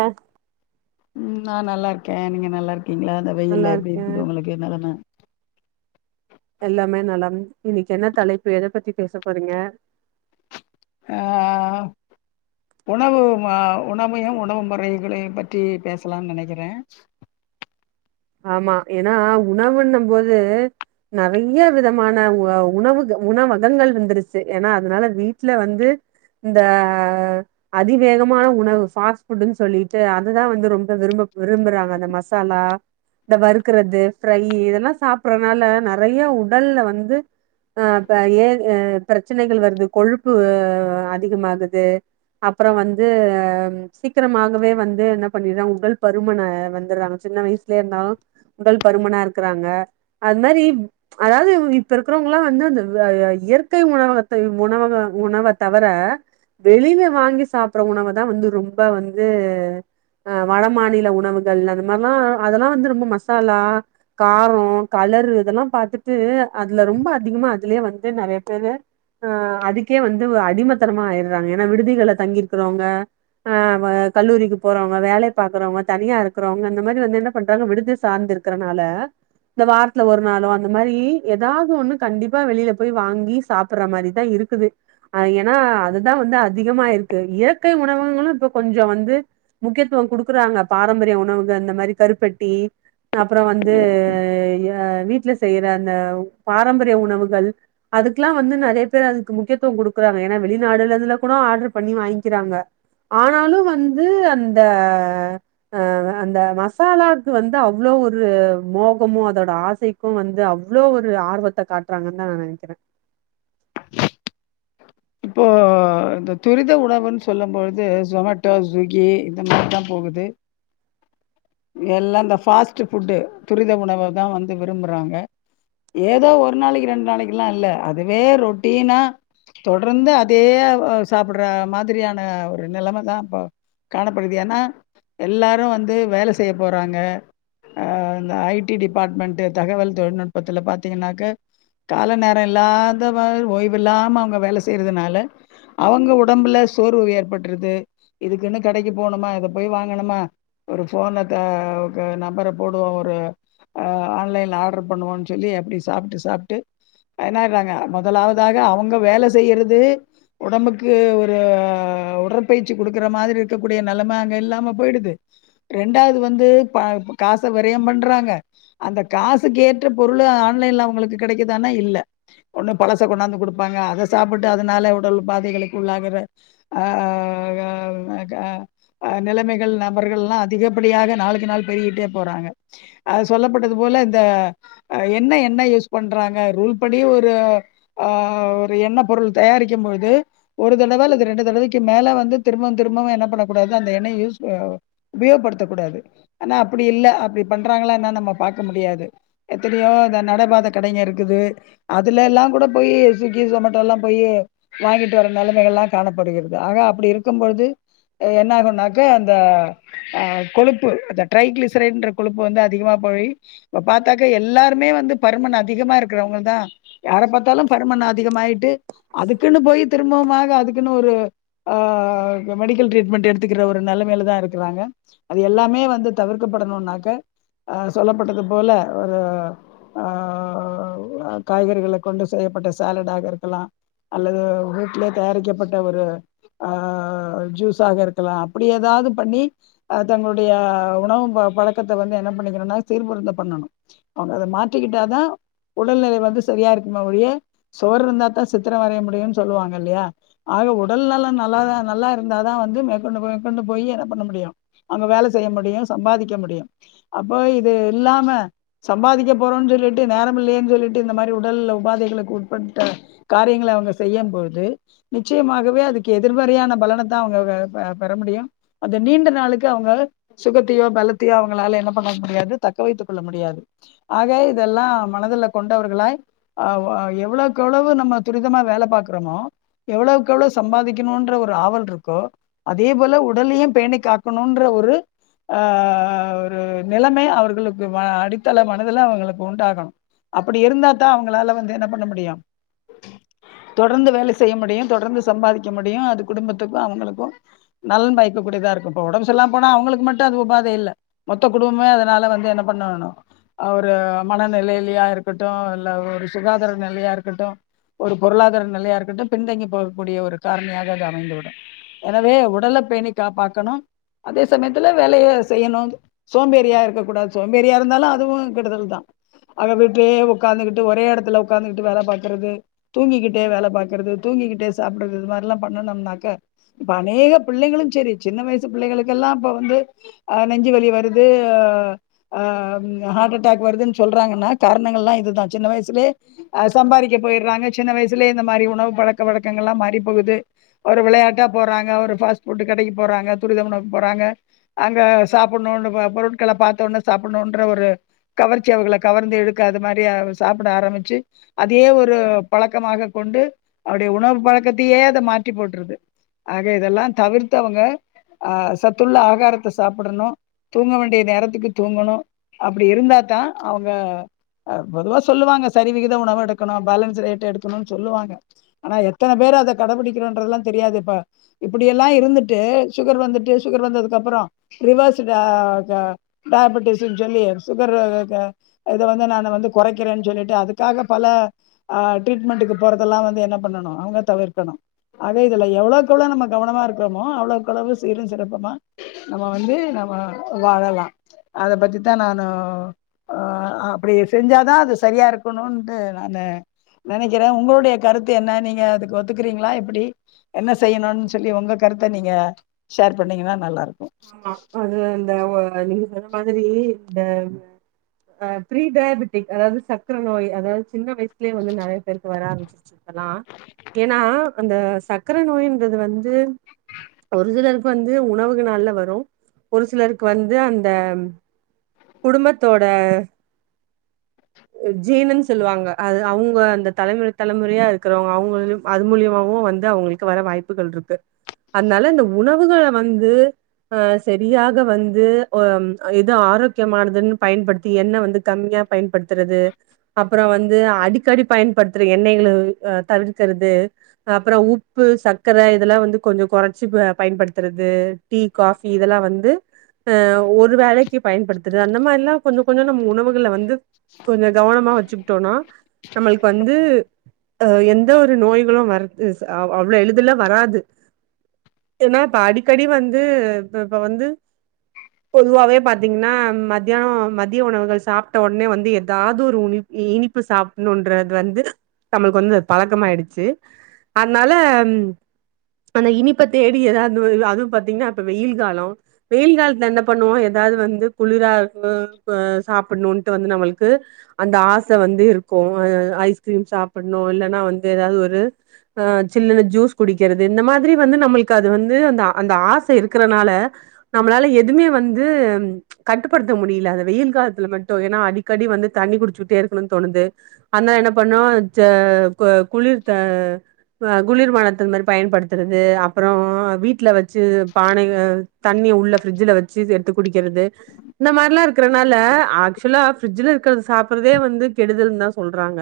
அ ம் நா நல்லா இருக்கன் நீங்க நல்லா இருக் இருக்கீங்களா இந்த நல்லா வெயில்ல எப்டி இருக்கே இருக்குது உங்களுக்கு நெலம எல்லாமே நலம் இன்னிக்கு என்ன தலைப்பு எத பத்தி பேச போறீங்க ஆ உணவு ஆ உணவையும் உணவு முறைகளையு பற்றி பேசலானு நெனைக்கிறேன் ஆமா ஏன்னா உணவுன்னு போது நெறைய விதமான உ உணவுக உணவகங்கள் வந்துருச்சு ஏன்னா அதனால வீட்டுல வந்து இந்த ஆ அதிவேகமான உணவு பாஸ்ட் புட்டுன்னு சொல்லிட்டு அதுதா வந்து ரொம்ப விரும்ப விரும்புறாங்க அந்த மசாலா இந்த வறுக்கிறது ஃப்ரை இதெல்லாம் சாப்டுறதுனால நெறைய உடல்ல வந்து ஆ ஏக பிரச்சனைகள் வருது கொழுப்பு ஆ அதிகமாகுது அப்புறம் வந்து ஆ சீக்கிரமாகவே வந்து என்ன பண்ணிட்ற உடல் பருமன வந்துடுறாங்க சின்ன வயசு இருந்தாலும் உடல் பருமனா இருக்கிறாங்க அது மாரி அதாவது இப்ப இருக்கிறவங்களா வந்து அந்த இயற்கை உணவகத்தை உணவக உணவை தவிர வெளில வாங்கி சாப்பட்ற உணவை தா வந்து ரொம்ப வந்து ஆ வட மாநில உணவுகள் அந்த மாரில்லா அதெல்லா வந்து ரொம்ப மசாலா காரோம் கலரு இதெல்லா பாத்துட்டு அதுல ரொம்ப அதிகமா அதுலயே வந்து நெறைய பேரு ஆ அதுக்கே வந்து ஒரு அடிமத்தனமா ஆயிட்றாங்க ஏன்னா விடுதிகள்ள தங்கியிருக்கறவங்க ஆ கல்லூரிக்கு போறவங்க வேலை பாக்கறவங்க தனியா இருக்கிறவங்க அந்த மாரி வந்து என்ன என்ன பண்றாங்க விடுதிய சார்ந்து இருக்கறதுனால இந்த வாரத்துல ஒரு நாளோ அந்த மாரி எதாது ஒண்ணு கண்டிப்பா வெளியில போய் வாங்கி சாப்படுற மாரி தா இருக்குது ஏன்னா அதுதா வந்து அதிகமா இருக்கு இயற்கை உணவுகளும் இப்ப கொஞ்ச வந்து முக்கியத்துவ கொடுக்குறாங்க பாரம்பரிய உணவுங்க அந்த மாரி கருப்பட்டி அப்பறம் வந்து ஆ வீட்ல செய்ற அந்த பாரம்பரிய உணவுகள் அதுக்கெல்லா வந்து நெறைய பேர் அதுக்கு முக்கியத்துவ கொடுக்குறாங்க ஏன்னா வெளிநாடுல கூட ஆர்டர் பண்ணி வாங்கிக்கிறாங்க ஆனாலும் வந்து அந்த அந்த மசாலாக்கு வந்து அவ்ளோ ஒரு மோகமு அதோட ஆசைக்கு வந்து அவ்ளோ ஒரு ஆர்வத்தை காட்டுறாங்கனு தா நா நெனைக்கிற இப்போ இந்த துரித உணவுனு சொல்லும்பொழுது ஜொமேட்டோ ஸ்விகி இந்த மாரிதான் போகுது எல்லா இந்த பாஸ்ட் புட் துரித உணவை தா வந்து விரும்புறாங்க ஏதோ ஒரு நாளைக்கு ரெண்டு நாளைக்கு எல்லா இல்ல அதுவே ரொட் டீனா தொடர்ந்து அதே ஆ சாப்டுற மாரியான ஒரு நெலம தா இப்போ காணப்படுது ஏன்னா எல்லாரு வந்து வேல செய்ய போறாங்க இந்த ஐடி டிபார்ட்மெண்ட் தகவல் தொழில்நுட்பத்தில பார்த்தீங்கன்னாக்க கால நேரோ இல்லாத மா ஓய்வு இல்லாம அவுங்க வேல செய்றதுனால அவங்க உடம்புல சோர்வு ஏற்பட்டுறது இதுக்குன்னு கடைக்கு போணுமா இத போய் வாங்கணுமா ஒரு போன ஆ நம்பர போடுவோம் ஒரு ஆன்லைன்ல ஆர்டர் பண்ணுவோம் சொல்லி அப்டி சாப்ட்டு சாப்ட்டு அதனா முதலாவதாக அவுங்க வேல செய்றது உடம்புக்கு ஒரு ஆ உடற்பயிற்சி கொடுக்குற மாரி இருக்கக்கூடிய நெலம அங்க இல்லாம போயிடுது ரெண்டாவது வந்து காச வெரைய பண்றாங்க அந்த காசுக்கு ஏற்ற பொருள் ஆன்லைல அவங்களுக்கு கெடைக்குதா நா இல்ல ஒன் பலச கொண்டாந்து கொடுப்பாங்க அத சாப்ட்டு அதனால உடல் பாதைகளுக்கு உள்ளாகிற ஆ க நிலைமைகள் நபர்கள்லா அதிகப்படியாக நாளுக்கு நாள் பெருகிட்டே போறாங்க அது சொல்லப்பட்டது போல இந்த என்ன என்ன யூஸ் பண்றாங்க ரூல் படி ஒரு ஆ ஒரு எண்ணெ பொருள் தயாரிக்கு பொழுது ஒரு தடவை அல்லது ரெண்டு தடவைக்கு மேல வந்து திரும்பவ திரும்பவும் அந்த எண்ணெய யூஸ் ஆ உபயோகப்படுத்தக்க கூடாது ஆனா அப்டி இல்ல அப்டி பண்றாங்களா என்னா நம்ம பாக்க முடியாது எத்தனையோ இந்த நடைபாதை கடங்க இருக்குது அதுல எல்லாம் கூட போயி ஸ்விகி ஜொமேட்டோ எல்லா போய் வாங்கிட்டு வர நெலமைகல்லா காணப்படுகிறது ஆக அப்டி இருக்கும்பொழுது என்ன ஆகும்னாக்க ஆ அந்த கொழுப்பு அந்த ட்ரய்க்ளிசரின்ற கொழுப்பு அதிகமா போயி இப்ப பாத்தக்கா எல்லாருமே வந்து பருமன் அதிகமா இருக்கவங்க தா யார பாத்தாலும் பருமன் அதிகமாயிட்டு அதுக்குன்னு போயி தெ திரும்பமாக அதுக்குன்னு ஒரு ஆ மெடிக்கல் ட்ரீட்மெண்ட் எடுத்துக்குற ஒரு நெலமையில தா இருக்கிறாங்க அது எல்லாமே வந்து தவிர்க்கப்படணுனாக்க சொல்லப்பட்டது போல ஒரு ஆ காய்கறிகள கொண்டு செய்யப்பட்ட சாலட் ஆக இருக்கலாம் அல்லது வீட்லியே தயாரிக்கப்பட்ட ஒரு ஆ ஜூஸாக இருக்கலாம் அப்டி ஏதாது பண்ணி தங்களுடைய உணவு பழக்கத்தை வந்து என்ன பண்ணிக்கணுனா [unintelligible] பண்ணனும் அவங்க அத மாத்திக்கிட்டா தா உடல்நிலை வந்து சரியா இரு [unintelligible] சொவர் இருந்த தா சித்திர வரைய முடியு சொல்லுவாங்க இல்லையா ஆக உடல் நலோ நல்ல இருந்தா தா வந்து மேற்கொண்டு மேற்கொண்டு போயி என்ன பண்ண முடியு அங்க வேலை செய்ய முடியு சம்பாதிக்க முடியு அப்போ இது இல்லாம சம்பாதிக்க போறோனு சொல்லிட்டு நேரம் இல்லையேனு சொல்லிட்டு இந்த மாரி உடல் உபாதைகளுக்கு உட்பட்ட காரியங்கள அவங்க செய்யும்பது நிச்சயமாகவே அதுக்கு எதிர்மாறியான பலனத்தான் அவங்க பெற முடியும் அதை நீண்ட நாளுக்கு அவங்க சுகத்தையோ பெலத்தையோ அவங்களால என்ன பண்ண முடியாது தக்க வைத்துக் கொள்ள முடியாது ஆக இதெல்லாம் மனதுல கொண்டவர்களாய் ஆஹ் எவ்வளவுக்கு எவ்வளவு நம்ம துரிதமா வேல பாாக்கறோமோ எவ்வளவுக்கு எவ்வளவு சம்பாதிக்கணும்ன்ற ஒரு ஆவல் இருக்கோ அதே போல உடல்லையும் பேணி காக்கணும்ன்ற ஒரு ஆஹ் ஒரு நிலமை அவர்களுக்கு அடித்தள மனதல அவங்களுக்கு உண்டாகணும் அப்படி இருந்தா தான் அவங்க ளால வந்து என்ன பண்ண முடியும் தொடர்ந்து வேலை செய்ய முடியும் தொடர்ந்து சம்பாதிக்க முடியும் அது குடும்பத்துக்கும் அவங்களுக்கும் நலன் வாய்கக்க கூடியதா இருக்கும் உடம்பு சரில்லாம போனா அவங்களுக்கு மட்டும் அது உபாதை இல்லை மொத்த குடும்பமே அதனால வந்து என்ன பண்ணணும் மனநிலையிலயா இருக்கட்டும் இல்ல சுகாதார நெலையா இருக்கட்டும் ஒரு பொருளாதார நெலையா இருக்கட்டும் பின்தங்கி போகக்கூடிய ஒரு காரணியாக அமைந்துவிடும் எனவே உடல பேணி காப்பாக்கணும் அதே சமயத்தில் வேலையை செய்யணும் சோம்பேறா இருக்கக்கூடாது சோம்பேரியா இருந்தாலும் அதுவும் கெடுதல் தான் வீட்லே உட்கார்ந்துட்டு ஒரே எடத்துல உக்காந்துகிட்டு வேல பாக்கறது தூங்கிகிட்டே வேல பாக்றது தூங்கிகிட்டே சாப்பிடுறது இது மாரில்லாம் பண்ணுனோம்னாக்க அநேக பிள்ளைகளும் சரி சின்ன வயசு பிள்ளைக பார்த்தல்லாம் இப்ப வந்து நெஞ்சு வலி வருது அஹ் ஹா அட்டாக் வருது சொல்றாங்கன்ன காரணங்கல்லாம் இதுதான் சின்ன வயசுலே அஹ் சம்பாதிக்க போயிறாங்க சின்ன வயசுலே இந்த மாரி உணவு பழக்க வழக்கங்கள் எல்லாம் மாறி போகுது ஒரு விளையாட்டா போறாங்க ஒரு பாஸ்ட் புட் கடைக்கு போறாங்க துரித உணவு போறாங்க அங்க சாப்பிடணு பொருட்கள பார்த்த உனே சாப்பிடணும்ன்ற ஒரு கவர்ச்சி அவகளை கவர்ந்துஇழுக்க அது மாரி சாப்பிட ஆரம்பிச்சு அதே ஒரு பழக்கமாக கொண்டு அவர்களோடய உணவு பழக்கத்தையே அதை மாற்றி போட்டுது ஆக இதெல்லாம் தவிர்த்து அவங்க அஹ் சத்துள்ள ஆகாரத்த சாப்பிடணும் தூங்க வேண்டிய நேரத்துக்கு தூங்கணும் அப்படி இருந்தா தான் அவங்க பொதுவா சொல்லுவாங்க சரிவிகித உணவு எடுக்கணும் பேலன்ஸ் டயட் எடுக்கணும்னு சொல்லுவாங்க ஆனா எத்தன பேர் அத கடைபிடிக்கிறோன்றது எல்லாம் தெரியாது இப்பா இப்படி எல்லாம் இருந்துட்டு சுகர் வந்துட்டு சுகர் வந்ததுக்கப்புறம் ரிவர்ஸ் அஹ் டயாபட்டிக்ஸ் சொல்லி சுகர் இத வந்து கொரச்சி க்கிறேன்னு சொல்லிட்டு அதுக்காக பல ட்ரீட்மென்ட்க்கு போறதெல்லாம் வந்து என்ன பண்ணும் அவங்க தவிர்க்கணும் அவைகள எவ்வளவுக்கு எவ்ளவு நம்ம கவனமா இருக்கிறோமோ அவ்வளவுக்கு அவ்ளோ சீரும் சிறப்புமா நம்ம வந்து நாம வாழலாம் அத பத்தி தான் நான் அப்படி செஞ்சாதான் சரியா இருக்கணும்ட்டு நான் நினைக்கிறேன் உங்களுடைய கருத்து என்ன நீங்க அதுக்கு ஒத்துக்கறீங்களா எப்படி என்ன செய்யணும்னு சொல்லி உங்க கருத்தை நீங்க ஷேர் பண்ணீங்கன்னா நல்லா இருக்கும் ஆஹ் அதுந்த மாதிரி இந்த ஃப்ரீ டயாபட்டிக் அதாவது சக்கர நோய் அதாவது சின்ன வயசு வந்து நிறைய பேருக்கு வராது லாம் ஏன்னா அந்த சக்கர நோயன்றது வந்து ஒரு சிலருக்கு வந்து உணவுகள்னால வருது ஒரு சிலருக்கு வந்து அந்த குடும்பத்தோட ஜீனுன் சொல்லுவாங்க அது அவங்க அந்த தலைமுறை தலைமுறையா இருக்கிறவங்க அவங்க அது மூலியமாவும் வந்து அவங்களுக்கு வர வாய்ப்புகள் இருக்கு அதனால இந்த உணவுகள வந்து அஹ் சரியாக வந்து அஹ் எது ஆரோக்கியமானதுன்னு பயன்படுத்தி எண்ணெய் வந்து கம்மியா பயன்படுத்துறது அப்புறம் வந்து அடிக்கடி பயன்படுத்துற எண்ணெய்கள தவிர்க்கறது அப்புறம் உப்பு சர்க்கரை இதெல்லாம் வந்து கொஞ்சம் கொரச்சி பயன்படுத்துறது டீ காபி இதெல்லாம் வந்து அஹ் ஒரு வேலைக்கு பயன்படுத்துறது அந்த மாரில்லாம் கொஞ்சம் கொஞ்சம் நம்ம உணவுக வந்து கொஞ்சம் கவனமா வச்சுக்கிட்டோம்னா நம்மளுக்கு வந்துஅஹ் எந்த ஒரு நோய்களும் வது அவ்ளவு எளிதல வராது ஏன்னா இப்ப அடிக்கடி வந் வந்து இப்ப வந்து பொதுவாவே பா்த்தீங்கன்னா மத்யானம் மத்ய உணவுகள் சாப்புட்ட உடனே வந்து ஏதாவது ஒரு இனிப்பு சாப்ணுன்றது வந்து நம்மளுக்கு வந்து பழக்கமாயிடுச்சு அதனால அந்த இனிப்ப தேடி ஏதாவதுஅதும் பாத் வெயில் காலம் வெயில் காலத்தை என்ன பண்ணுவோம் ஏதாவது வ குளிர சாப்பிடணும் வந்து நமளுக்கு அந்த ஆசை வந்து இருக்கும் ஐஸ்கிரீம் சாப்பிட இல்ாாவது ச குடிக்கிறது இந்த மாதிரி வந்து நம அது வந்து ந்து உள்ள இருக்கறனால நம்மளால எதுவுமே வந்து கட்டுப்படுத்த முடில அந்த வெயில் காலத்துல மட்டும் ஏன்னா அடிக்கடி வந்து தண்ணி குடிச்சுக்கிட்டே இருக்கணும்னு தோணுது அதனால என்ன பண்ணோம் குளிர் குளிர்பானத்த மாதிரி பயன்படுத்துறது அப்புறம் வீட்டுல வச்சு பானையில தண்ணிய உள்ள ஃபரிட்ஜில வச்சு எடுத்து குடிக்கிறது இந்த மாரிலாம் இருக்கிறனால ஆக்சுவலாக ஃபரிட்ஜில இருக்கிறது சாப்பிட்றதே வந்து கெடுதல்ன்னு தான் சொல்றாங்க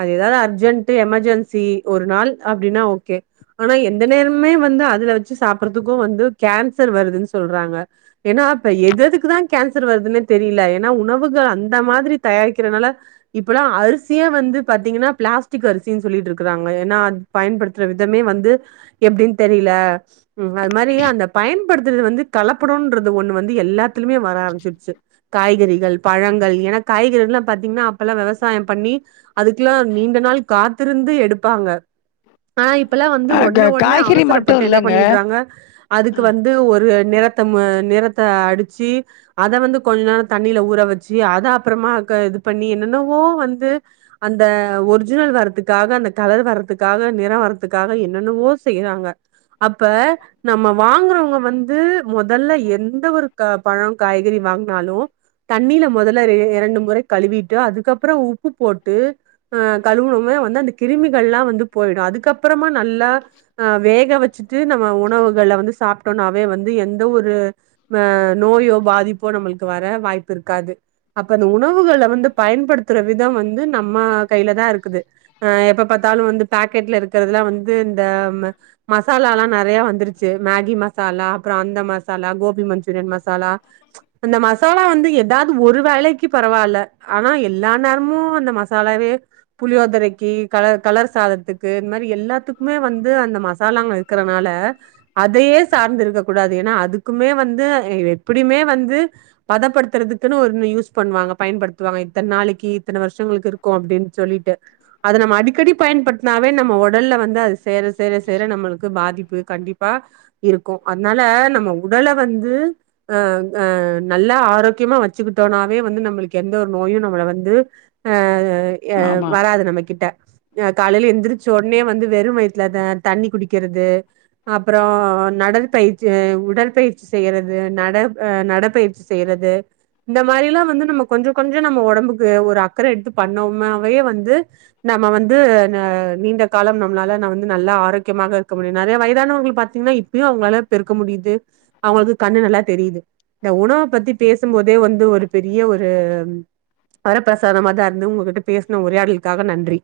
அது எதாவது அர்ஜென்ட் எமர்ஜென்சி ஒரு நாள் அப்படின்னா ஓகே ஆனால் எந்த நேரமுமே வந்து அதில் வச்சு சாப்பறதுக்கும் வந்து கேன்சர் வருதுன்னு சொல்றாங்க ஏன்னா இப்ப எதெதுக்கு தான் கேன்சர் வருதுன்னே தெரில ஏன்னா உணவுகள் அந்த மாதிரி தயாரிக்கிறனால இப்பல்லாம் அரிசியே வந்து பாத்தீங்கன்னா பிளாஸ்டிக் அரிசின்னு சொல்லிட்டு இருக்கறாங்க ஏன்னா அது பயன்படுத்துற விதமே வந்து எப்படின்னு தெரியல அது மாரி அந்த பயன்படுத்துறது வந்து கலப்படம்ன்றது ஒண்ணு வந்து எல்லாத் லுமே வர ஆரமிச்சிச்சி காய்கறிகள் பழங் கள் காய்கறிங்கனா அப்பல்லாம் வெவசாயம் பண்ணி அதுக்கெல்லாம் நீண்ட நாள் காத்திருந்து எடுப்பாங்க ஆனாப் இப்பல்லாம் வந்து அஹ் ஒடனே க- ஒடனே காய்கறி அவசரப்பட்டு மட்டும் என்ன இல்லைங்க பண்ணிட்றாங்க அதுக்கு வந்து ஒரு நிறத்த நிறத்த அடிச்சு அத வந்து கொஞ்ச நேரம் தண்ணில ஊற வச்சு அத அப்புறமா இது பண்ணி என்னென்னவோ வந்து அந்த ஒரிஜினல் வர்றதுக்காக அந்த கலர் வர்றதுக்காக நிறம் வர்றதுக்காக என்னென்னவோ செய்யறாங்க அப்ப நம்ம வாங்கறவங்க வந்து மொதல்ல எந்த ஒரு பழம் காய்கறி வாங்குனாலும் தண்ணில மொதல்ல இரண்டு முறை கழுவிட்டு அதுக்கப்புறம் உப்பு போட்டு அஹ் கழுவுனமே வந்து அந்த கிருமிகள்லாம் வந்து போயிடும் அதுக்கப்புறமா நல்லா வேக வச்சுட்டு நம்ம உணவு கள வந்து சாப்பிட்டோம்னாவே வந்து எந்த ஒரு ஆஹ் நோயோ பாதிப்போ நம்மளுக்கு வர வாய்ப்பு இருக்காது அப்ப அந்த உணவுகள வந்து பயன்படுத்துற விதம் வந்து நம்ம கைல தான் இருக்குது எப்ப பாத்தாலும் பாக்கெட் ல இருக்கிறதுலா வந்து இந்த மசாலாலாம் நிறைய வந்துருச் சி மேகி மசாலா அப்புறம் அந்த மசாலா கோபி மஞ்சூரியன் மசாலா அந்த மா மசாலா வந்து ஏதாவது ஒரு வேலைக்கு பரவாயில்ல ஆனா எல்லா நேரமும் அந்த மசாலாவே புளியோதரைைக்கு கலர் கலர் சாதத்துக்கு இந்த மாதிரி எல்லாத்துக்குமே வந்து அந்த மசாலாங்க இருக்கிறதுனால அதையே சார்ந்து இருக்க கூடாது ஏன்னா அதுக்குமே வந்து எப்படியுமே வந்து பதப்படுத்துறதுக்குன்னு ஒரு யூஸ் பண்ணுவாங்க பயன்படுத்துவாங்க இத்தன நாளைக்கு இத்தன வருஷம் இருக்கும் அப்படின்னு சொல்லிட்டு அத நம்ம அடிக்கடி பயன்படுத்தினாவே நம்ம ஒடல்ல வந்து சேர சேர சேர நம்மளுக்கு பாதிப்பு கண்டிப்பா இருக்கும் அதனால நம்ம உடல வந் வந்து அஹ் அஹ் நல்ல ஆரோக்கியமா வச்சுக்கிட்டோனாவே வந்து நம்மளுக்கு எந்த ஒரு நோயும் நம்மள வந்து ஆஹ் அஹ் ஆமா வராது நம்ம கிட்ட அஹ் காலையில எந்திரிச்சு ஒடனே வந்து வெறும் வயத்துலதான் தண்ணி குடிக்கிறது அப்பறம் நடற்பயிற்சி் உடற்பயிற்சி செய்யறது நடப்பயிற்சி செய்யறது இந்த மாரி எல்லாம் வந்து நம்ம கொஞ்சம் கொஞ்சம் நம்ம உடம்புக்கு ஒரு அக்கறை எடுத்து பண்ணோமாவே வந்து நம்ம வந்து நீண்ட காலம் நம்மளால நம வந்து நல்லா ஆரோக்கியமாக இருக்க முடியும் நெறைய வயது இதுானவங்க பாத்தீங்கன்னா இப்பயும் அவங்களால பெருக்க முடியுது அவங்களுக்கு கண்ணு நல்லா தெரியுது இந்த உணவை பத்தி பேசும்போதே வந்து ஒரு பெரிய ஒரு வரப்பிரசாதமாாதான் இருந்து உங்ககிட்ட பேசின உரையாடலுக்காக நன்றி